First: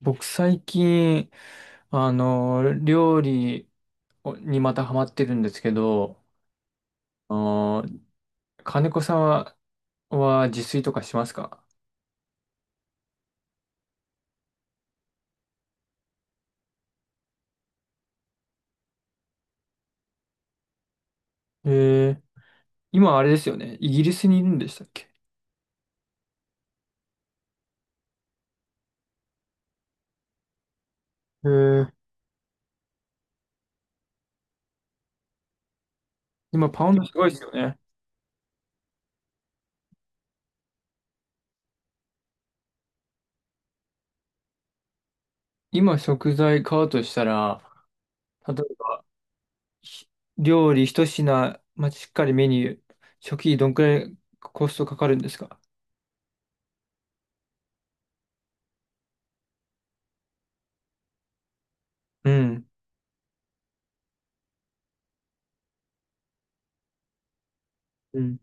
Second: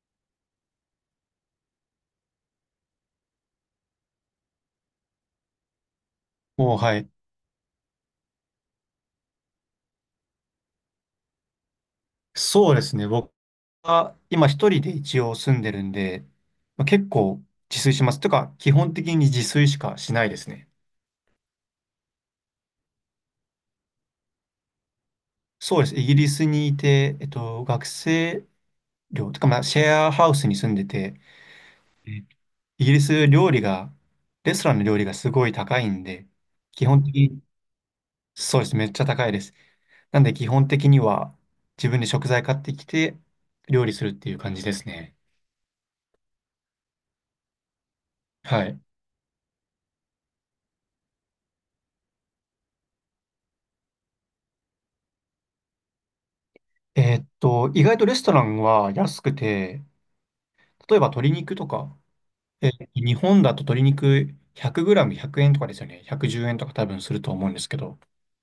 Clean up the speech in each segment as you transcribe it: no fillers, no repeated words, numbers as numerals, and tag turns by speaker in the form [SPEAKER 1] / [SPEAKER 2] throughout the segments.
[SPEAKER 1] 僕最近、料理にまたハマってるんですけど、
[SPEAKER 2] もう、はい。
[SPEAKER 1] あの、金子さんは自炊とかしますか？
[SPEAKER 2] そうですね。僕は今一人で一応住んでるんで、まあ、結構自炊します。というか、基本的に自炊しかしないですね。
[SPEAKER 1] えー、今あれですよね。イギリスにいるんでしたっけ？
[SPEAKER 2] そうです。イギリスにいて、学生寮とか、まあ、シェアハウスに住んでて、
[SPEAKER 1] えー、
[SPEAKER 2] えイギリス料理が、レストランの料理がすごい高いんで、
[SPEAKER 1] 今パ
[SPEAKER 2] 基
[SPEAKER 1] ウン
[SPEAKER 2] 本
[SPEAKER 1] ドす
[SPEAKER 2] 的
[SPEAKER 1] ごいで
[SPEAKER 2] に、
[SPEAKER 1] すよね。
[SPEAKER 2] そうです。めっちゃ高いです。なんで基本的には自分で食材買ってきて料理するっていう感じですね。
[SPEAKER 1] 今食材買うとしたら、例
[SPEAKER 2] は
[SPEAKER 1] え
[SPEAKER 2] い。
[SPEAKER 1] ばひ料理一品、まあ、しっかりメニュー、初期どんくらいコストかかるんですか？
[SPEAKER 2] 意外とレストランは安くて、例えば鶏肉とか、
[SPEAKER 1] うん。
[SPEAKER 2] 日本だと鶏肉 100g 100円とかですよね。110円とか多分すると思うんですけど、
[SPEAKER 1] うん。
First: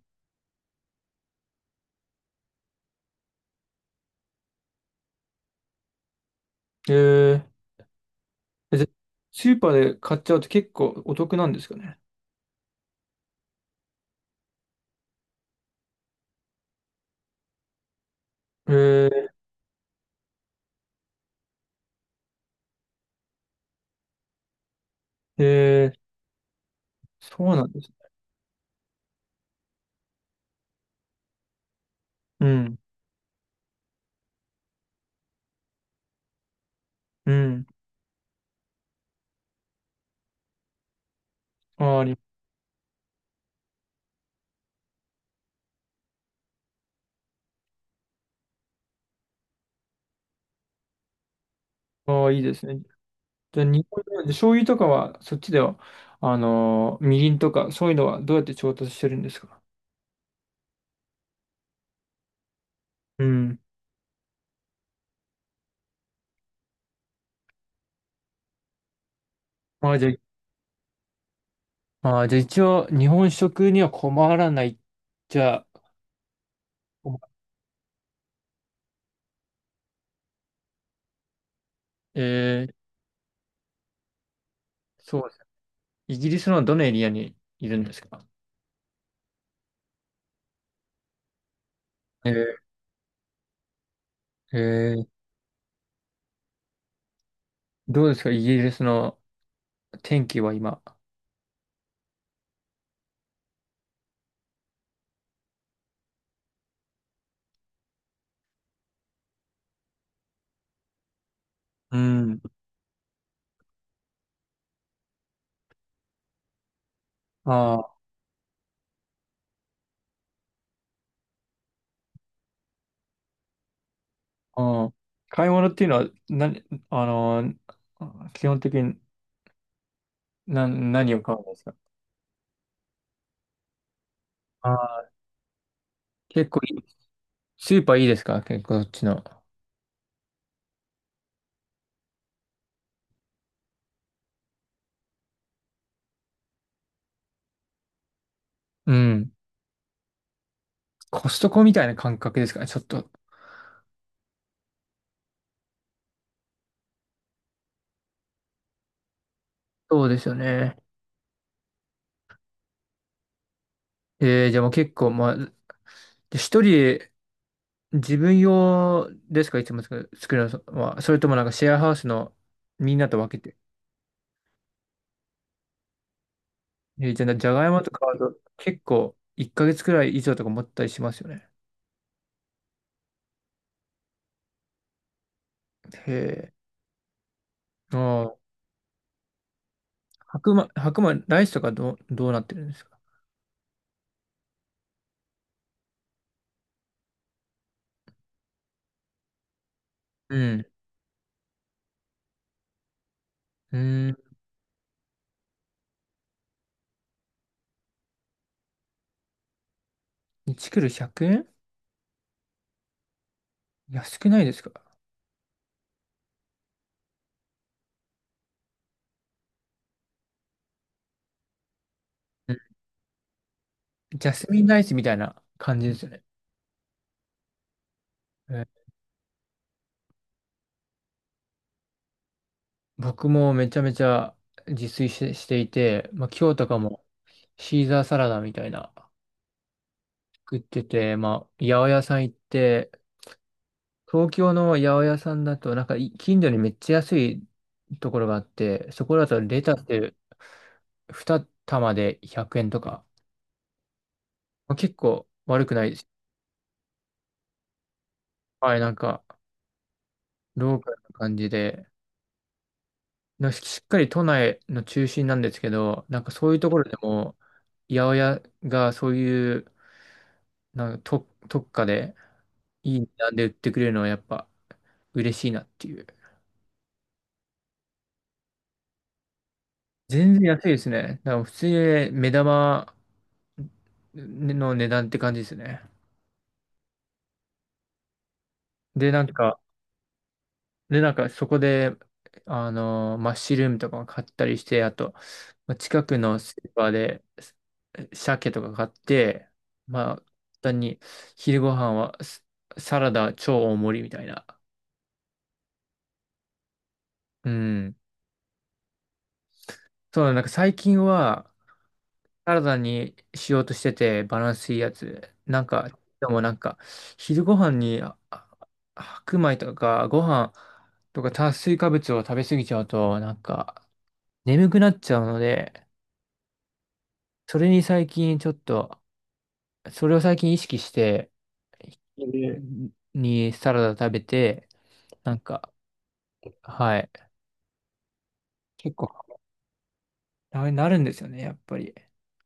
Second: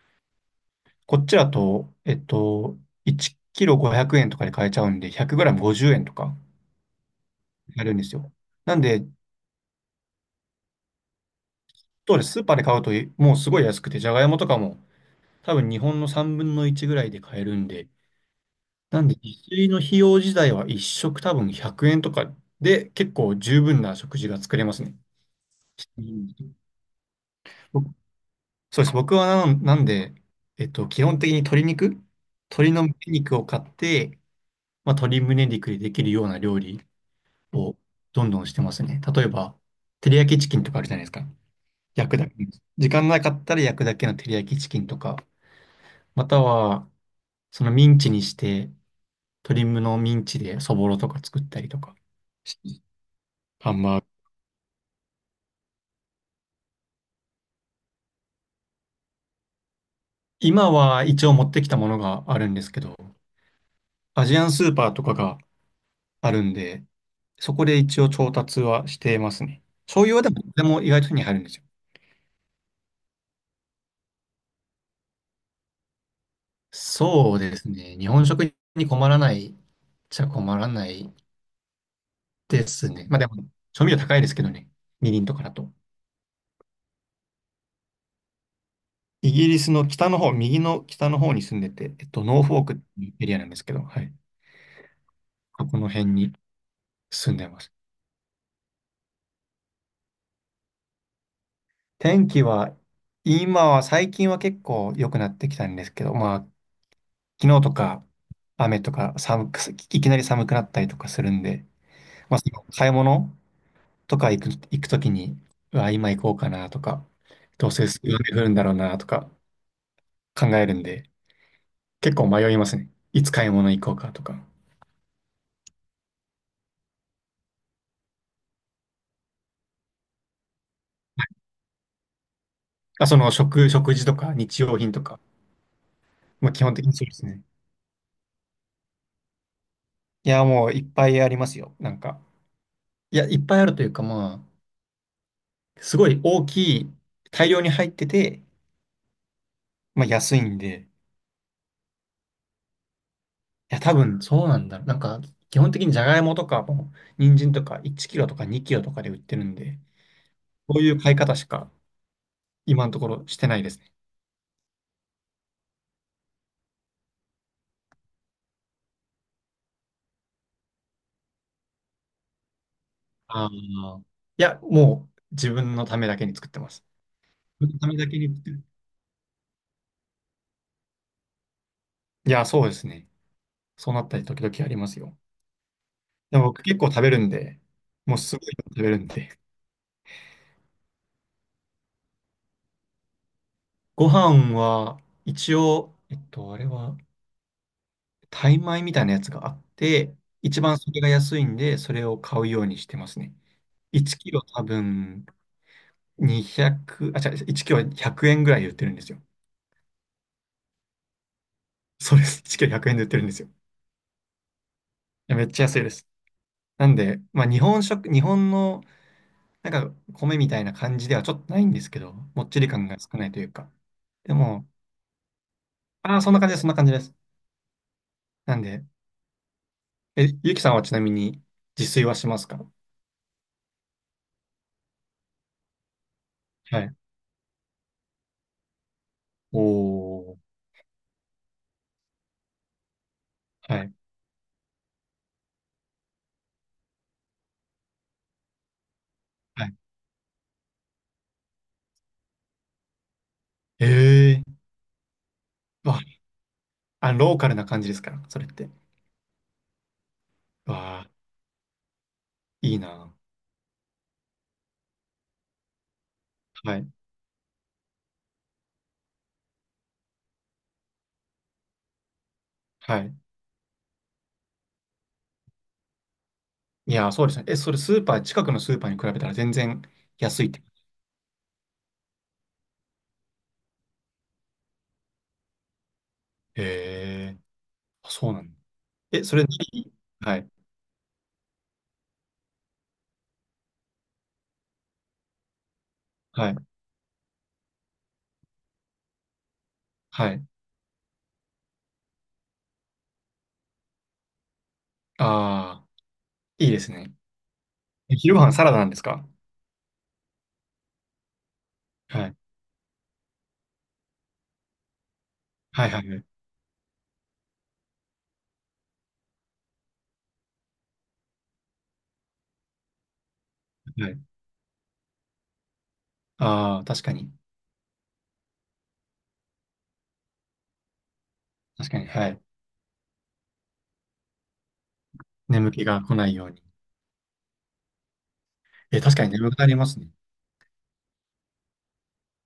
[SPEAKER 2] こっちだと、1キロ500円とかで買えちゃうんで、100g50 円とか
[SPEAKER 1] えー、
[SPEAKER 2] やるんですよ。な
[SPEAKER 1] え
[SPEAKER 2] ん
[SPEAKER 1] じゃあ
[SPEAKER 2] で、
[SPEAKER 1] スーパーで買っちゃうと結構お得なんですかね？
[SPEAKER 2] そうです。スーパーで買うともうすごい安くて、じゃがいもとかも多分日本の3分の1ぐらいで買えるんで、
[SPEAKER 1] え
[SPEAKER 2] なんで
[SPEAKER 1] ー
[SPEAKER 2] 自炊の費用自体は1食多分100円とかで結構十分な食事が作れますね。
[SPEAKER 1] えー、
[SPEAKER 2] うん、
[SPEAKER 1] そうなんで
[SPEAKER 2] 僕、
[SPEAKER 1] す。
[SPEAKER 2] そうです。僕はなんで、基本的に鶏肉、
[SPEAKER 1] う
[SPEAKER 2] 鶏
[SPEAKER 1] ん、
[SPEAKER 2] の胸肉を買って、まあ、鶏胸肉でできるような料理
[SPEAKER 1] うん。
[SPEAKER 2] をどんどんしてますね。例えば、照り焼きチキンとかあるじゃないですか。
[SPEAKER 1] あー、
[SPEAKER 2] 焼くだけ。時間なかったら焼くだけの照り焼きチキンとか、または、そのミンチにして、鶏むのミンチでそぼろとか作ったりとか
[SPEAKER 1] あー、いいですね。
[SPEAKER 2] し。
[SPEAKER 1] じゃあ、
[SPEAKER 2] ハン
[SPEAKER 1] 日
[SPEAKER 2] バー
[SPEAKER 1] 本で
[SPEAKER 2] グ。
[SPEAKER 1] 醤油とかは、そっちでは、みりんとか、そういうのはどうやって調達してるんですか？
[SPEAKER 2] 今は一応持ってきたものがあるんですけど、
[SPEAKER 1] うん。
[SPEAKER 2] アジアンスーパーとかがあるんで、そこで一応調達はしていますね。
[SPEAKER 1] まあ、
[SPEAKER 2] 醤油はでも意外と手に入るんですよ。
[SPEAKER 1] じゃあ一応、日本食には困らない。じゃあ、困
[SPEAKER 2] そうですね。日本食に困らないっちゃ困らない
[SPEAKER 1] え
[SPEAKER 2] で
[SPEAKER 1] ー、
[SPEAKER 2] すね。まあでも、調味料高いですけどね。み
[SPEAKER 1] そ
[SPEAKER 2] りん
[SPEAKER 1] う
[SPEAKER 2] と
[SPEAKER 1] で
[SPEAKER 2] か
[SPEAKER 1] す。
[SPEAKER 2] だと。
[SPEAKER 1] イギリスのどのエリアにいるんですか？
[SPEAKER 2] イギリスの北の方、右の北の方に住んでて、ノーフォー
[SPEAKER 1] え
[SPEAKER 2] クっていうエリアなんですけど、はい。
[SPEAKER 1] ー、えー
[SPEAKER 2] ここの辺に住んでます。
[SPEAKER 1] どうですかイギリスの天気は今？
[SPEAKER 2] 天気は、今は、最近は結構良くなってきたんですけど、まあ、昨日とか雨とか寒く、いきなり寒くなったりとかするんで、
[SPEAKER 1] う
[SPEAKER 2] まあ、
[SPEAKER 1] ん。
[SPEAKER 2] その買い物とか行くときに、うわ、今行こうかなとか、どうせ
[SPEAKER 1] ああ。
[SPEAKER 2] 雨降るんだろうなとか考えるんで、結構迷いますね。いつ買い物行こうかとか。
[SPEAKER 1] うん。買い物っていうのは、なに、あのー基本的に何を買うんですか？
[SPEAKER 2] あ、その食事とか日
[SPEAKER 1] あ
[SPEAKER 2] 用品と
[SPEAKER 1] ー、
[SPEAKER 2] か、
[SPEAKER 1] 結
[SPEAKER 2] まあ、
[SPEAKER 1] 構
[SPEAKER 2] 基本
[SPEAKER 1] いい、
[SPEAKER 2] 的にそうですね。
[SPEAKER 1] スーパーいいですか結構そっちの？
[SPEAKER 2] いや、もういっぱいありますよ。なんか、いや、いっぱいあるというか、まあ、すごい大きい、大量に入ってて、
[SPEAKER 1] うん。
[SPEAKER 2] まあ、安いんで、
[SPEAKER 1] コストコみたいな感覚ですかねちょっと。
[SPEAKER 2] いや、多分そうなんだろう。なんか、基本的にじゃがいもとかも、人参とか1キロとか2キロとかで売ってるんで、
[SPEAKER 1] そうですよ
[SPEAKER 2] こ
[SPEAKER 1] ね。
[SPEAKER 2] ういう買い方しか今のところしてないですね。
[SPEAKER 1] じゃあもう結構、まあ、一人で自分用ですかいつも作るのは？それともなんかシェアハウスのみんなと分け
[SPEAKER 2] ああ、
[SPEAKER 1] て？
[SPEAKER 2] いや、もう自分のためだけに作ってます。
[SPEAKER 1] じゃあ、じゃがい
[SPEAKER 2] 自分の
[SPEAKER 1] も
[SPEAKER 2] た
[SPEAKER 1] と
[SPEAKER 2] め
[SPEAKER 1] か
[SPEAKER 2] だ
[SPEAKER 1] 買
[SPEAKER 2] け
[SPEAKER 1] う
[SPEAKER 2] に
[SPEAKER 1] と
[SPEAKER 2] 作ってる。
[SPEAKER 1] 結構1ヶ月くらい以上とか持ったりしますよね。
[SPEAKER 2] いや、そうですね。そうなったり時々ありますよ。
[SPEAKER 1] へ
[SPEAKER 2] でも僕結構食べるんで、
[SPEAKER 1] え。
[SPEAKER 2] もう
[SPEAKER 1] あ
[SPEAKER 2] すご
[SPEAKER 1] あ。
[SPEAKER 2] い食べるんで。
[SPEAKER 1] 白米、ライスとかどうなってるんですか？
[SPEAKER 2] ご飯は一応、あれは、タイ米みたいなやつがあって、
[SPEAKER 1] う
[SPEAKER 2] 一
[SPEAKER 1] ん。
[SPEAKER 2] 番それが安いんで、それを買うようにしてますね。
[SPEAKER 1] うん。
[SPEAKER 2] 1キロ多分200、あ、違う、1キロ100円ぐらいで売ってるんですよ。
[SPEAKER 1] 1クル100円？
[SPEAKER 2] そうです。1キロ100円で売ってるんですよ。い
[SPEAKER 1] 安くないですか？
[SPEAKER 2] やめっちゃ安いです。なんで、まあ日本食、日本のなんか米みたいな感じではちょっとないんですけど、もっ
[SPEAKER 1] うん。
[SPEAKER 2] ちり感が少ないというか。
[SPEAKER 1] ジャ
[SPEAKER 2] で
[SPEAKER 1] スミン
[SPEAKER 2] も、
[SPEAKER 1] ライスみたいな感じですよ
[SPEAKER 2] ああ、
[SPEAKER 1] ね。
[SPEAKER 2] そんな感じです、そんな感じです。な
[SPEAKER 1] え
[SPEAKER 2] んで、
[SPEAKER 1] ー
[SPEAKER 2] え、ゆきさんはちなみに自炊はしますか？
[SPEAKER 1] 僕もめちゃめちゃ自炊していて、まあ、今日とか
[SPEAKER 2] はい。
[SPEAKER 1] もシーザーサラダみたいな
[SPEAKER 2] おー、
[SPEAKER 1] 食ってて、まあ、八百屋さん行って、
[SPEAKER 2] はい、
[SPEAKER 1] 東京の八百屋さんだと、なんか近所にめっちゃ安いところがあって、そこだとレ
[SPEAKER 2] は
[SPEAKER 1] タ
[SPEAKER 2] い。
[SPEAKER 1] ス2玉で100円とか、
[SPEAKER 2] ええ
[SPEAKER 1] まあ、結構悪くな
[SPEAKER 2] ー、
[SPEAKER 1] い。
[SPEAKER 2] わ、あ、ローカルな感じですから、それって。
[SPEAKER 1] はい、なんか、ローカル
[SPEAKER 2] わあ、
[SPEAKER 1] な感じで、
[SPEAKER 2] いいな。
[SPEAKER 1] なんかしっかり都内の中心なんですけど、なんかそういうとこ
[SPEAKER 2] は
[SPEAKER 1] ろ
[SPEAKER 2] い、
[SPEAKER 1] でも、八百屋がそういう、なんか特価でい
[SPEAKER 2] は
[SPEAKER 1] い値
[SPEAKER 2] い。
[SPEAKER 1] 段で売ってくれるのはやっぱ嬉しいなっていう。
[SPEAKER 2] いやー、そうですね。え、それスーパー、近くのスーパーに比べたら全然
[SPEAKER 1] 全
[SPEAKER 2] 安いっ
[SPEAKER 1] 然
[SPEAKER 2] て。
[SPEAKER 1] 安いですね。だから普通にね目玉の値段って感じですね。
[SPEAKER 2] へー、あ、そうなんだ。
[SPEAKER 1] で、な
[SPEAKER 2] え、
[SPEAKER 1] ん
[SPEAKER 2] それ
[SPEAKER 1] か、
[SPEAKER 2] 何、はい、
[SPEAKER 1] で、なんかそこで、マッシュルームとかも買ったりして、あと、まあ近くの
[SPEAKER 2] は
[SPEAKER 1] ス
[SPEAKER 2] い、
[SPEAKER 1] ーパーで鮭とか買って、まあ、簡
[SPEAKER 2] はい。
[SPEAKER 1] 単に昼ご飯はサラダ超大盛りみたいな。
[SPEAKER 2] ああ、いいですね。
[SPEAKER 1] うん。
[SPEAKER 2] え、昼ご飯サラダなんですか？
[SPEAKER 1] そうだ、なんか最近は
[SPEAKER 2] はい、
[SPEAKER 1] サラダにしようとしてて、バランスいいやつ。なん
[SPEAKER 2] は
[SPEAKER 1] か、
[SPEAKER 2] い、はい、はい。
[SPEAKER 1] でもなんか、昼ご飯に白米とかご飯とか炭水化物を食べ過ぎちゃうと、なんか、
[SPEAKER 2] はい、
[SPEAKER 1] 眠くなっちゃうので、
[SPEAKER 2] ああ、確かに。
[SPEAKER 1] それに最近ちょっと、それを最近意識して、
[SPEAKER 2] 確かに、はい。
[SPEAKER 1] 昼にサラダ食べて、なん
[SPEAKER 2] 眠
[SPEAKER 1] か、
[SPEAKER 2] 気が来ないように。
[SPEAKER 1] はい。結
[SPEAKER 2] え、
[SPEAKER 1] 構、
[SPEAKER 2] 確かに眠くなりますね。
[SPEAKER 1] あれなるんですよね、やっぱり。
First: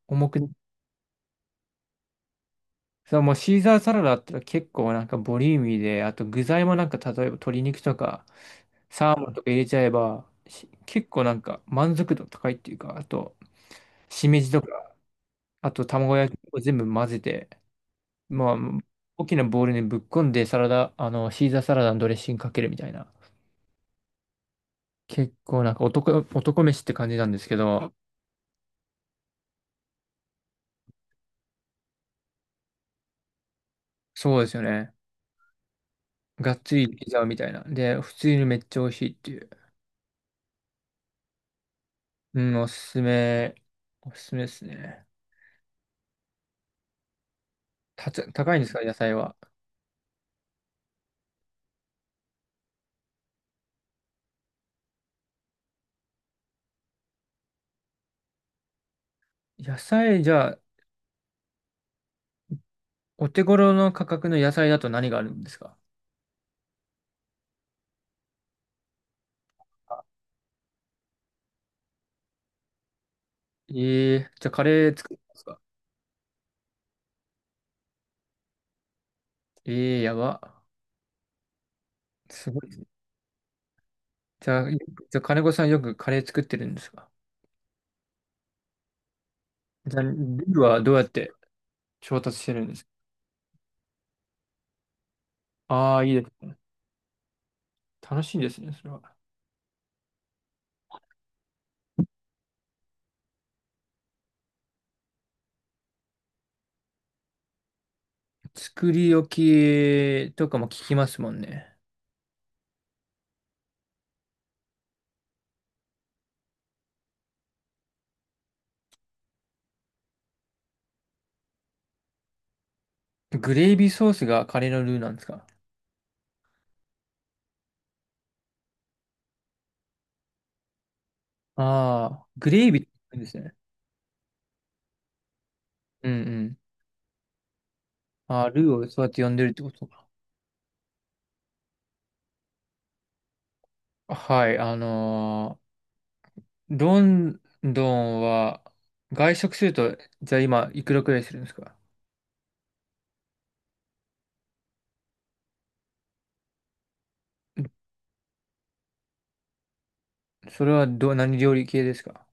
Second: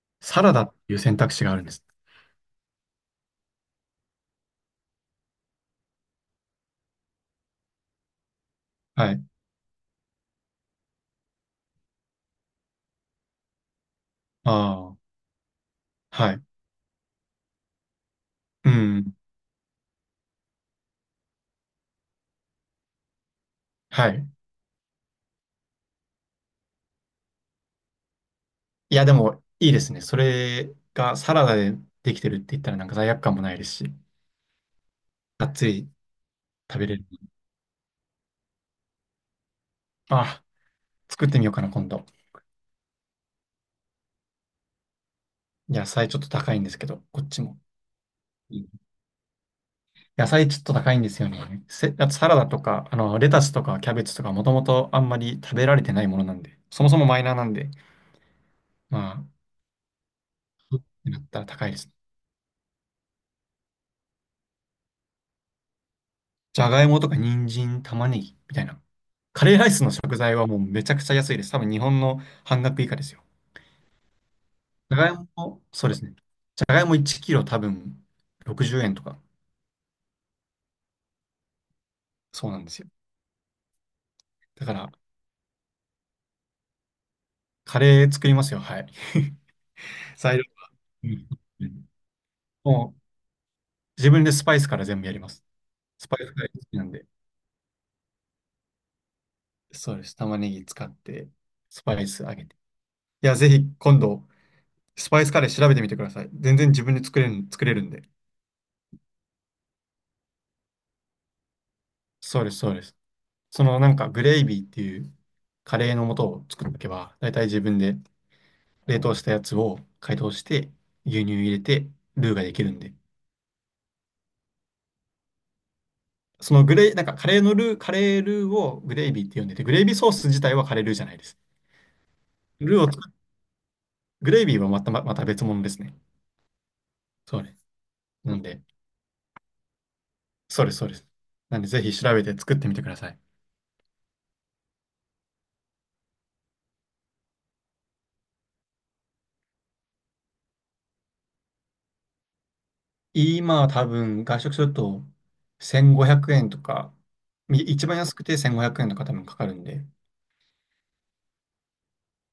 [SPEAKER 1] 重く、
[SPEAKER 2] サラダっていう選択肢があるんです。
[SPEAKER 1] そう、もうシーザーサラダって結構なんかボリューミーで、あと具材もなんか例えば鶏肉とか、
[SPEAKER 2] は
[SPEAKER 1] サー
[SPEAKER 2] い。
[SPEAKER 1] モンとか入れちゃえば、結構なんか満足度高いっていうか、あと、しめじと
[SPEAKER 2] あ
[SPEAKER 1] か、
[SPEAKER 2] あ、
[SPEAKER 1] あと卵
[SPEAKER 2] は
[SPEAKER 1] 焼き
[SPEAKER 2] い。
[SPEAKER 1] を全部混ぜて、まあ、
[SPEAKER 2] うん、
[SPEAKER 1] 大きなボウルにぶっこんでサラダ、シーザーサラダのドレッシングかけるみたいな。
[SPEAKER 2] はい。
[SPEAKER 1] 結構なんか男飯って感じなんですけど、
[SPEAKER 2] いや、でも、いいですね。それがサラダでできてるって言ったらなんか罪悪感もないですし、
[SPEAKER 1] そうですよね。
[SPEAKER 2] がっつり
[SPEAKER 1] がっつ
[SPEAKER 2] 食べ
[SPEAKER 1] り
[SPEAKER 2] れる。
[SPEAKER 1] ピザみたいな。で、普通にめっちゃ美味しいっていう。
[SPEAKER 2] あ、作ってみようかな、今度。
[SPEAKER 1] うん、おすすめですね。
[SPEAKER 2] 野菜ちょっと高いんですけど、こっちも。う
[SPEAKER 1] 高いん
[SPEAKER 2] ん、
[SPEAKER 1] ですか、野菜は？
[SPEAKER 2] 野菜ちょっと高いんですよね。あとサラダとか、あの、レタスとかキャベツとか、もともとあんまり食べられてないものなんで、そもそもマイナーなんで、まあ、
[SPEAKER 1] 野菜、じゃあ、
[SPEAKER 2] ってなったら高いです。
[SPEAKER 1] お手頃の価格の野菜だと何があるんですか？
[SPEAKER 2] じゃがいもとか人参、玉ねぎみたいな。カレーライスの食材はもうめちゃくちゃ安いです。多分日本の半額以下ですよ。
[SPEAKER 1] ええーじゃあカレ
[SPEAKER 2] じ
[SPEAKER 1] ー
[SPEAKER 2] ゃが
[SPEAKER 1] 作
[SPEAKER 2] い
[SPEAKER 1] ってますか？
[SPEAKER 2] も、そうですね。じゃがいも1キロ多分60円とか、
[SPEAKER 1] ええーやば。
[SPEAKER 2] そ
[SPEAKER 1] す
[SPEAKER 2] う
[SPEAKER 1] ご
[SPEAKER 2] なん
[SPEAKER 1] い
[SPEAKER 2] で
[SPEAKER 1] です
[SPEAKER 2] す
[SPEAKER 1] ね。
[SPEAKER 2] よ。
[SPEAKER 1] じゃ
[SPEAKER 2] だ
[SPEAKER 1] あ、
[SPEAKER 2] か
[SPEAKER 1] じ
[SPEAKER 2] ら、
[SPEAKER 1] ゃあ金子さんよくカレー作ってるんですか？
[SPEAKER 2] カレー作りますよ。はい。
[SPEAKER 1] じゃあ、ル
[SPEAKER 2] 材料。
[SPEAKER 1] ーはどうやって
[SPEAKER 2] うん、
[SPEAKER 1] 調達してるんです？
[SPEAKER 2] もう自分でスパイスから全部やります。
[SPEAKER 1] ああ、
[SPEAKER 2] ス
[SPEAKER 1] いい
[SPEAKER 2] パ
[SPEAKER 1] で
[SPEAKER 2] イスが好
[SPEAKER 1] す。
[SPEAKER 2] きなんで。
[SPEAKER 1] 楽しいですね、それは。
[SPEAKER 2] そうです。玉ねぎ使って、スパイスあげて。いや、ぜひ今度、スパイスカレー調べてみてください。全然自分で作れるんで。
[SPEAKER 1] 作り置きとかも聞きますもんね。
[SPEAKER 2] そうです、そうです。そのなんかグレイビーっていうカレーの素を作っとけば、だいたい自分で冷凍したやつを解凍して、牛乳入れて、ルーができるんで。
[SPEAKER 1] グレイビーソースがカレーのルーなんですか？
[SPEAKER 2] そのグレイ、なんかカレールーをグレイビーって呼んでて、グレイビーソース自体はカレールーじゃないです。
[SPEAKER 1] ああー、グレイビ
[SPEAKER 2] ル
[SPEAKER 1] ー
[SPEAKER 2] ー
[SPEAKER 1] って
[SPEAKER 2] を作
[SPEAKER 1] 言うんですね。
[SPEAKER 2] グレイビーはまた、ままた別物ですね。
[SPEAKER 1] うんうん。
[SPEAKER 2] そうです。なん
[SPEAKER 1] ああ、ル
[SPEAKER 2] で、
[SPEAKER 1] ーをそうやって呼んでるってことか。
[SPEAKER 2] そうです、そうです。なんで、ぜひ調べて作ってみてください。
[SPEAKER 1] はい、ロンドンは、外食すると、じゃあ今、いくらくらいするんですか？
[SPEAKER 2] 今は多分、外食すると1500円とか、一番安くて1500円とか多分かかるんで、
[SPEAKER 1] それはどう、何料理系ですか？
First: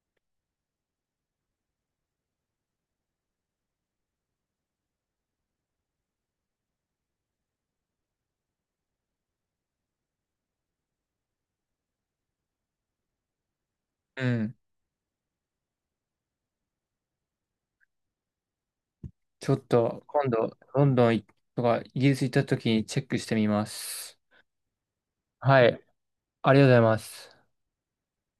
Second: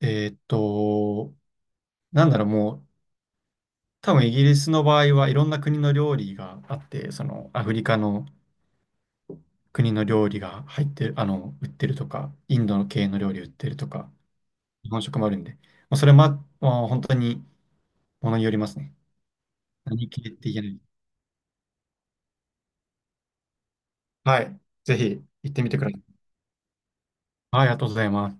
[SPEAKER 2] えーっと、なんだろう、もう、多分イギリスの場合はいろんな国の料理があって、そのアフリカの国の料理が入ってる、売ってるとか、インドの系の料理売ってるとか、
[SPEAKER 1] うん。
[SPEAKER 2] 日本食もあるんで、まあ、それも、まあ、本当にものによりますね。
[SPEAKER 1] ちょっと、
[SPEAKER 2] 何系
[SPEAKER 1] 今
[SPEAKER 2] って
[SPEAKER 1] 度、
[SPEAKER 2] 言えない。
[SPEAKER 1] ロンドンとか、イギリス行った時にチェックしてみます。
[SPEAKER 2] はい。ぜひ行って
[SPEAKER 1] は
[SPEAKER 2] みて
[SPEAKER 1] い。
[SPEAKER 2] ください。
[SPEAKER 1] ありがとうございます。
[SPEAKER 2] はい、ありがとうございます。